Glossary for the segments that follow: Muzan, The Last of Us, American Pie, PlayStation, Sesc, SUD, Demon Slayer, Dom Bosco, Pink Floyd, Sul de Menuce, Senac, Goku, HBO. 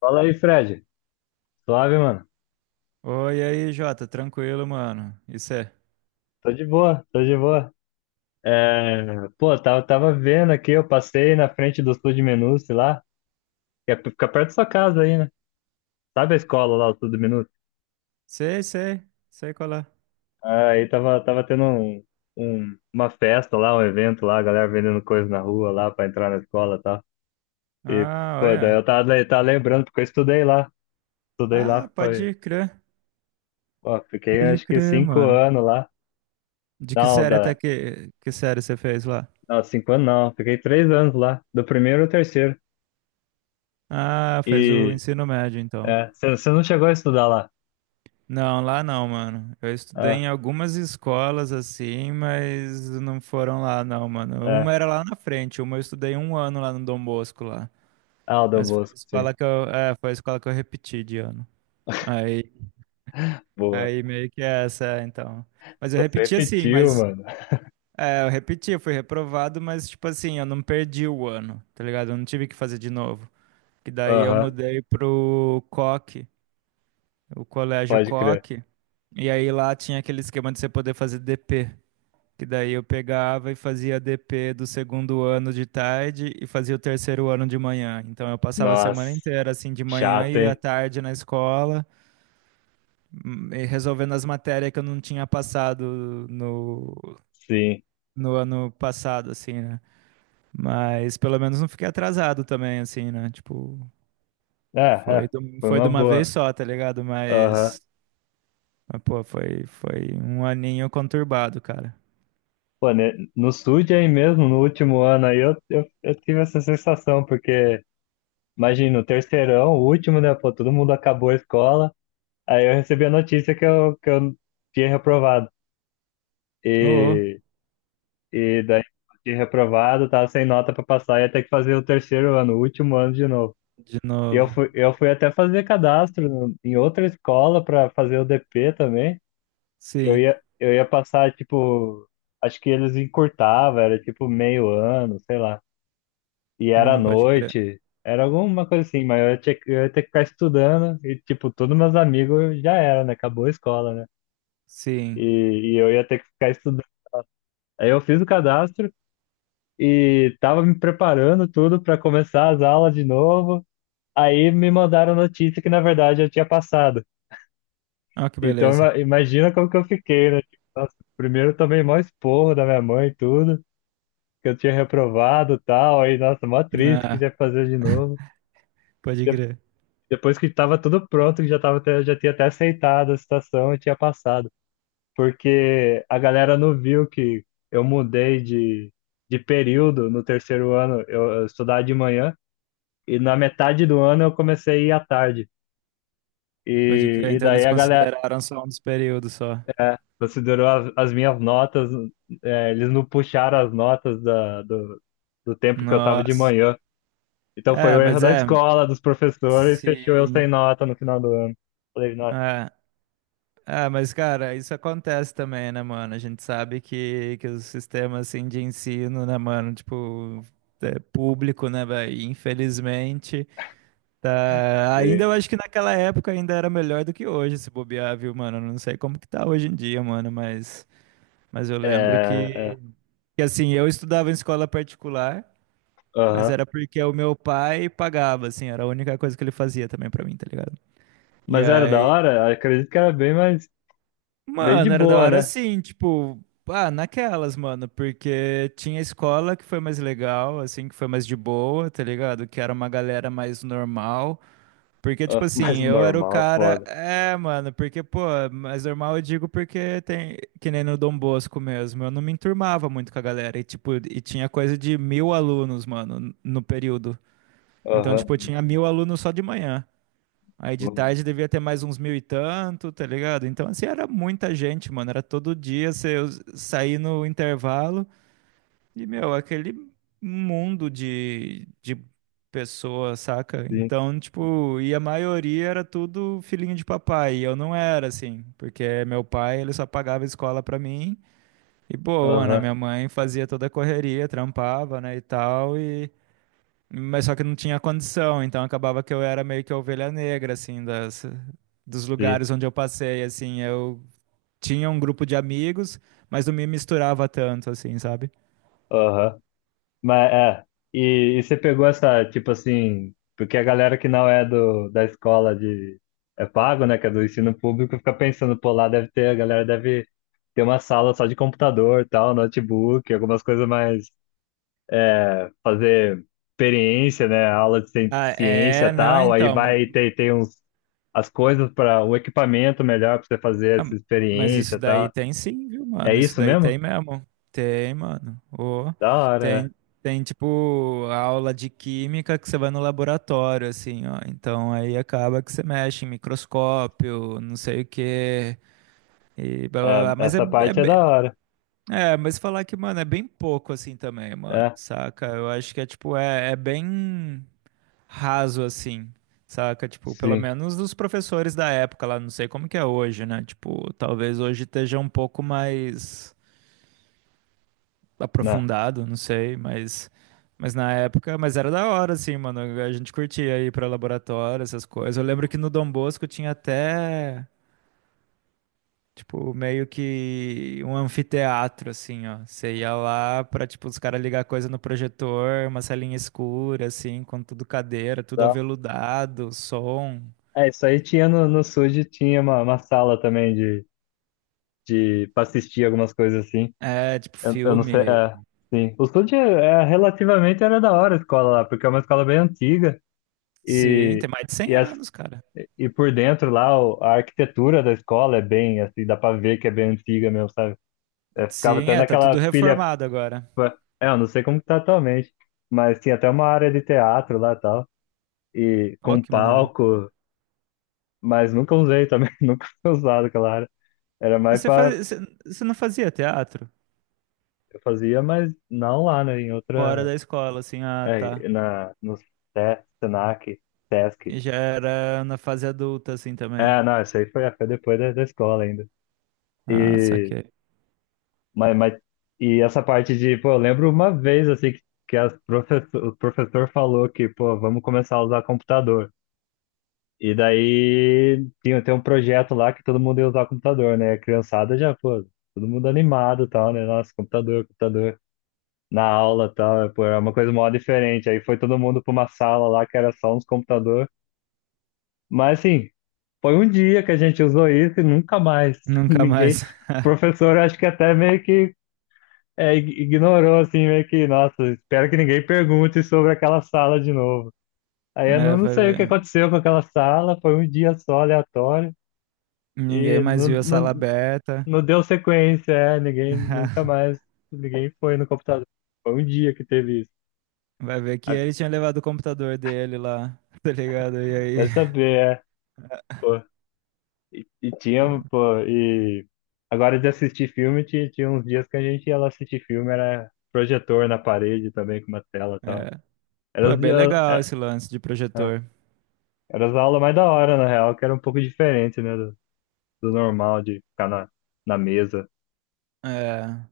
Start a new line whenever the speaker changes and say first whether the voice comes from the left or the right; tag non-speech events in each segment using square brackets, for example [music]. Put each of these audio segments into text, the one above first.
left: Fala aí, Fred. Suave, mano.
right: Oi, e aí, Jota, tranquilo, mano. Isso é.
left: Tô de boa, tô de boa. É, pô, tava vendo aqui, eu passei na frente do Sul de Menuce lá, que é, fica perto da sua casa aí, né? Sabe a escola lá, o Sul de Menuce?
right: Sei, sei, sei qual é.
left: Aí tava tendo uma festa lá, um evento lá, a galera vendendo coisa na rua lá pra entrar na escola e tal. E,
right: Ah,
left: pô, daí
right: olha.
left: eu tava lembrando, porque eu estudei lá. Estudei lá,
right: Ah,
left: foi.
right: pode crer.
left: Ó, fiquei
right: Pode
left: acho que
right: crer,
left: cinco
right: mano.
left: anos lá.
right: De que
left: Não,
right: série até que série você fez lá?
left: não, 5 anos não. Fiquei 3 anos lá, do primeiro ao terceiro.
right: Ah, fez o
left: e
right: ensino médio, então.
left: É, você não chegou a estudar lá.
right: Não, lá não, mano. Eu estudei
left: É,
right: em algumas escolas assim, mas não foram lá, não, mano. Uma
left: é.
right: era lá na frente, uma eu estudei um ano lá no Dom Bosco lá.
left: Ah, o Dom
right: Mas foi a
left: Bosco, sim.
right: escola que foi a escola que eu repeti de ano. Aí
left: Boa.
right: Aí meio que é então. Mas eu
left: Você
right: repeti assim,
left: repetiu,
right: mas.
left: mano.
right: É, eu repeti, eu fui reprovado, mas tipo assim, eu não perdi o ano, tá ligado? Eu não tive que fazer de novo. Que daí eu
left: Aham,
right: mudei pro Coque, o colégio
left: pode crer.
right: Coque. E aí lá tinha aquele esquema de você poder fazer DP. Que daí eu pegava e fazia DP do segundo ano de tarde e fazia o terceiro ano de manhã. Então eu passava a semana
left: Nossa,
right: inteira assim de manhã
left: chato,
right: e à
left: hein?
right: tarde na escola. Resolvendo as matérias que eu não tinha passado no,
left: Sim.
right: no ano passado, assim, né? Mas pelo menos não fiquei atrasado também, assim, né? Tipo,
left: É, é, foi
right: foi
left: uma
right: de uma vez
left: boa.
right: só, tá ligado?
left: Aham.
right: Mas pô, foi um aninho conturbado, cara.
left: Pô, né, no SUD aí mesmo, no último ano aí, eu tive essa sensação, porque, imagina, o terceirão, o último, né? Pô, todo mundo acabou a escola. Aí eu recebi a notícia que eu tinha reprovado.
right: Ô, ô,
left: E E daí fiquei reprovado, tava sem nota pra passar, ia ter que fazer o terceiro ano, o último ano de novo.
right: de
left: E eu
right: novo.
left: fui, eu fui até fazer cadastro em outra escola pra fazer o DP também, que eu
right: Sim.
left: ia, eu ia passar, tipo, acho que eles encurtavam, era tipo meio ano, sei lá. E era à
right: Pode crer.
left: noite, era alguma coisa assim, mas eu ia ter que ficar estudando e, tipo, todos meus amigos já era, né? Acabou a escola, né?
right: Sim.
left: E eu ia ter que ficar estudando. Aí eu fiz o cadastro. E tava me preparando tudo para começar as aulas de novo. Aí me mandaram notícia que na verdade eu tinha passado.
right: Ó, que
left: Então
right: beleza.
left: imagina como que eu fiquei, né? Tipo, nossa, primeiro eu tomei mó esporro da minha mãe e tudo, que eu tinha reprovado e tal. Aí, nossa, mó triste que
right: Ah,
left: tinha que fazer de novo.
right: pode
left: De-
right: crer.
left: Depois que tava tudo pronto, que já já tinha até aceitado a situação e tinha passado. Porque a galera não viu que eu mudei de período no terceiro ano. Eu estudava de manhã. E na metade do ano eu comecei a ir à tarde. E,
right: Pode crer.
left: e
right: Então
left: daí
right: eles
left: a galera
right: consideraram só um dos períodos só.
left: é, considerou as minhas notas, é, eles não puxaram as notas do tempo que eu tava de
right: Nossa.
left: manhã. Então foi
right: É,
left: o erro
right: mas
left: da
right: é.
left: escola, dos professores, e fechou eu sem
right: Sim.
left: nota no final do ano. Falei, nossa,
right: É, mas cara, isso acontece também, né, mano? A gente sabe que o sistema, assim, de ensino, né, mano, tipo, é público, né, velho? E, infelizmente, tá... Ainda
left: sim.
right: eu acho que naquela época ainda era melhor do que hoje, se bobear, viu, mano? Eu não sei como que tá hoje em dia, mano, mas eu
left: É,
right: lembro
left: é,
right: que, assim, eu estudava em escola particular, mas
left: aham.
right: era porque o meu pai pagava, assim, era a única coisa que ele fazia também pra mim, tá ligado? E
left: Mas era da
right: aí
left: hora? Acredito que era bem mais, bem de
right: mano, era da
left: boa,
right: hora
left: né?
right: assim, tipo, ah, naquelas, mano, porque tinha escola que foi mais legal, assim, que foi mais de boa, tá ligado? Que era uma galera mais normal. Porque, tipo
left: Ah, [laughs] mas
right: assim, eu era o
left: normal,
right: cara.
left: foda.
right: É, mano, porque, pô, mais normal eu digo porque tem. Que nem no Dom Bosco mesmo. Eu não me enturmava muito com a galera. E, tipo, e tinha coisa de mil alunos, mano, no período. Então, tipo, eu
left: Aham,
right: tinha mil alunos só de manhã. Aí de tarde devia ter mais uns mil e tanto, tá ligado? Então, assim, era muita gente, mano. Era todo dia você sair no intervalo e, meu, aquele mundo de pessoas, saca?
left: sim,
right: Então, tipo, e a maioria era tudo filhinho de papai. E eu não era, assim, porque meu pai, ele só pagava escola pra mim. E boa, né?
left: aham,
right: Minha mãe fazia toda a correria, trampava, né, e tal. E... Mas só que não tinha condição, então acabava que eu era meio que a ovelha negra, assim, dos
left: sim,
right: lugares onde eu passei, assim, eu tinha um grupo de amigos, mas não me misturava tanto, assim, sabe?
left: aham. Mas é, e você pegou essa, tipo assim, porque a galera que não é da escola de, é pago, né, que é do ensino público, fica pensando, pô, lá deve ter, a galera deve ter uma sala só de computador, tal, notebook, algumas coisas mais, fazer experiência, né, aula de
right: Ah,
left: ciência,
right: é, não,
left: tal, aí
right: então.
left: vai ter, tem uns, as coisas para, o equipamento melhor para você fazer
right: Ah,
left: essa
right: mas isso
left: experiência,
right: daí
left: tal.
right: tem sim, viu,
left: É
right: mano? Isso
left: isso
right: daí
left: mesmo?
right: tem mesmo. Tem, mano. Ô,
left: Da hora,
right: tem, tem, tipo, aula de química que você vai no laboratório, assim, ó. Então aí acaba que você mexe em microscópio, não sei o quê. E blá, blá,
left: é.
right: blá.
left: É, essa parte é da hora,
right: É, mas falar que, mano, é bem pouco assim também, mano,
left: é,
right: saca? Eu acho que é tipo, é bem raso assim, saca? Tipo, pelo
left: sim,
right: menos dos professores da época lá, não sei como que é hoje, né? Tipo, talvez hoje esteja um pouco mais
left: né.
right: aprofundado, não sei, mas na época, mas era da hora assim, mano. A gente curtia ir pra laboratório, essas coisas. Eu lembro que no Dom Bosco tinha até. Tipo, meio que um anfiteatro, assim, ó. Você ia lá pra, tipo, os caras ligar coisa no projetor, uma salinha escura, assim, com tudo cadeira, tudo aveludado, som.
left: É, isso aí tinha no SUD, tinha uma sala também de para assistir algumas coisas assim.
right: É, tipo,
left: Eu não sei,
right: filme.
left: é, sim. O SUD é, relativamente era da hora a escola lá, porque é uma escola bem antiga
right: Sim, tem
left: e,
right: mais de
left: e,
right: 100
left: as,
right: anos, cara.
left: e por dentro lá a arquitetura da escola é bem, assim, dá para ver que é bem antiga mesmo, sabe? É, ficava
right: Sim,
left: até
right: é, tá
left: naquela
right: tudo
left: pilha,
right: reformado agora.
left: é, eu não sei como que tá atualmente, mas tinha até uma área de teatro lá e tal, e
right: Ó,
left: com
right: que maneiro.
left: palco, mas nunca usei também, [laughs] nunca foi usado aquela área. Era
right: Mas
left: mais para.
right: Você não fazia teatro?
left: Eu fazia, mas não lá, né? Em
right: Fora
left: outra.
right: da escola, assim, ah, tá.
left: É, na, no Senac, Sesc.
right: E já era na fase adulta, assim, também.
left: É, não, isso aí foi depois da escola ainda.
right: Ah,
left: E,
right: saquei.
left: mas, e essa parte de, pô, eu lembro uma vez, assim, o professor falou que, pô, vamos começar a usar computador. E daí tinha, tem um projeto lá que todo mundo ia usar computador, né? A criançada já, pô, todo mundo animado e tal, né? Nossa, computador, computador. Na aula e tal, é, pô, era uma coisa mó diferente. Aí foi todo mundo para uma sala lá que era só uns computador. Mas assim, foi um dia que a gente usou isso e nunca mais. [laughs]
right: Nunca
left: Ninguém. O
right: mais. [laughs]
left: professor eu acho que até meio que é, ignorou, assim, meio que, nossa, espero que ninguém pergunte sobre aquela sala de novo. Aí eu
right: É,
left: não
right: vai
left: sei o que
right: ver.
left: aconteceu com aquela sala, foi um dia só aleatório
right: Ninguém
left: e
right: mais
left: não,
right: viu a
left: não,
right: sala aberta.
left: não deu sequência, é, ninguém, nunca
right: [laughs]
left: mais, ninguém foi no computador. Foi um dia que teve isso.
right: Vai ver que
left: Ah,
right: ele tinha levado o computador dele lá, [laughs] tá ligado? E aí,
left: vai saber, é. E
right: [laughs] pô,
left: tinha, pô, e agora de assistir filme, tinha uns dias que a gente ia lá assistir filme, era projetor na parede também, com uma tela e tal.
right: é,
left: Era
right: é
left: os
right: bem
left: dias,
right: legal
left: é,
right: esse lance de
left: é,
right: projetor.
left: era as aulas mais da hora, na real, que era um pouco diferente, né, do normal, de ficar na mesa.
right: É,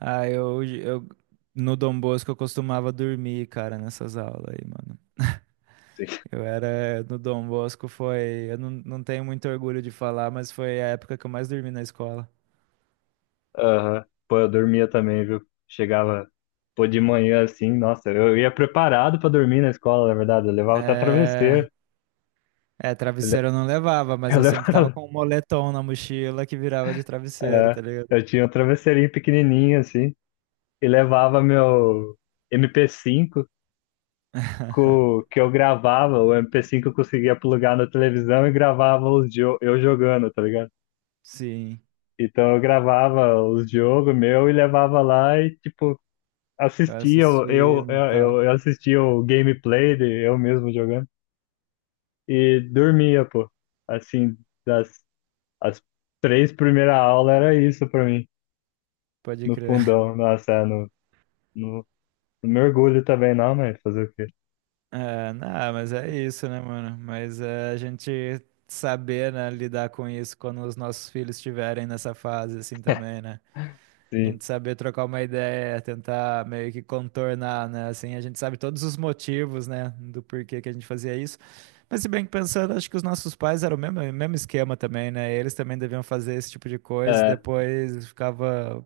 right: ah, eu no Dom Bosco eu costumava dormir, cara, nessas aulas aí, mano.
left: Assim.
right: Eu era no Dom Bosco foi, eu não, não tenho muito orgulho de falar, mas foi a época que eu mais dormi na escola.
left: [laughs] Aham. Pô, eu dormia também, viu? Chegava, pô, de manhã assim, nossa, eu ia preparado pra dormir na escola, na verdade, eu levava até
right: É,
left: travesseiro. Eu, le-
right: travesseiro eu não levava,
left: [laughs]
right: mas
left: eu
right: eu sempre tava
left: levava,
right: com um moletom na mochila que virava de travesseiro,
left: é,
right: tá ligado?
left: eu tinha um travesseirinho pequenininho, assim. E levava meu MP5 que eu gravava, o MP5 eu conseguia plugar na televisão e gravava os eu jogando, tá ligado?
right: Sim,
left: Então eu gravava os jogos meu e levava lá e tipo
right: eu
left: assistia, eu
right: assisti
left: eu,
right: no tal,
left: eu eu assistia o gameplay de eu mesmo jogando e dormia, pô. Assim, das as três primeiras aulas era isso pra mim,
right: pode
left: no
right: crer. [laughs]
left: fundão, nossa, é, no, não mergulho também não, mas fazer o quê?
right: É, não, mas é isso, né, mano? Mas é a gente saber, né, lidar com isso quando os nossos filhos estiverem nessa fase, assim, também, né? A
left: Sim.
right: gente saber trocar uma ideia, tentar meio que contornar, né? Assim, a gente sabe todos os motivos, né, do porquê que a gente fazia isso. Mas se bem que pensando, acho que os nossos pais eram o mesmo, mesmo esquema também, né? Eles também deviam fazer esse tipo de coisa e
left: É,
right: depois ficava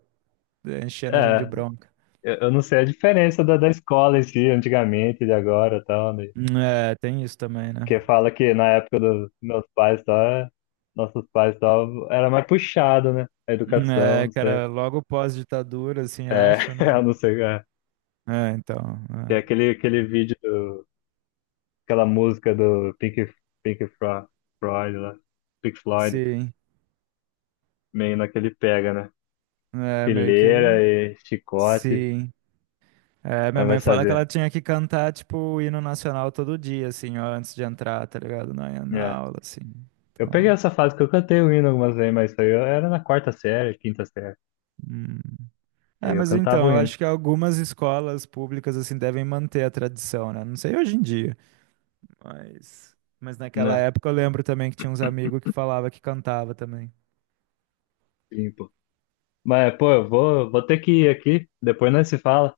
right: enchendo a gente de
left: é.
right: bronca.
left: Eu não sei a diferença da escola em si, antigamente, de agora e tal, né?
right: É, tem isso também, né?
left: Porque fala que na época dos meus pais, tal, é- nossos pais, tal, era mais puxado, né? A educação,
right: É,
left: não sei.
right: cara, logo pós-ditadura, assim,
left: É,
right: acho, né?
left: [laughs] eu não sei. É.
right: É, então,
left: Tem
right: é.
left: aquele vídeo, aquela música do Pink Floyd, lá, Pink Floyd,
right: Sim,
left: meio naquele pega, né?
right: é meio que,
left: Fileira e chicote,
right: sim. É, minha
left: mas vai
right: mãe fala que ela
left: saber.
right: tinha que cantar, tipo, o hino nacional todo dia, assim, ó, antes de entrar, tá ligado? Na
left: É.
right: aula, assim.
left: Eu
right: Então,
left: peguei essa fase que eu cantei o hino algumas vezes, mas isso aí eu era na quarta série, quinta série.
right: hum.
left: Aí
right: É,
left: eu
right: mas
left: cantava
right: então,
left: o
right: eu
left: hino.
right: acho que algumas escolas públicas, assim, devem manter a tradição, né? Não sei hoje em dia, mas... Mas naquela
left: Né?
right: época eu lembro também que tinha uns amigos que falava que cantava também.
left: Sim, pô. Mas, pô, eu vou ter que ir aqui, depois nós se fala.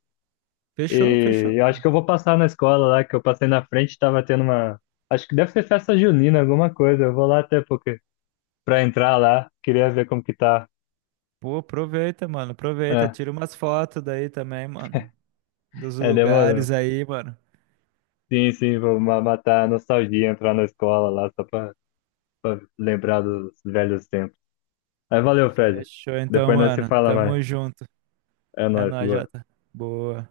right: Fechou, fechou.
left: E eu acho que eu vou passar na escola lá, que eu passei na frente, tava tendo uma. Acho que deve ser festa junina, alguma coisa. Eu vou lá até porque pra entrar lá, queria ver como que tá.
right: Pô, aproveita, mano. Aproveita.
left: É,
right: Tira umas fotos daí também, mano. Dos
left: é, demorou.
right: lugares aí, mano.
left: Sim, sim, vou matar a nostalgia, entrar na escola lá, só pra lembrar dos velhos tempos. Mas valeu, Fred.
right: Fechou então,
left: Depois nós se
right: mano.
left: fala mais.
right: Tamo junto.
left: É
right: É
left: nóis,
right: nóis,
left: boa.
right: Jota. Boa.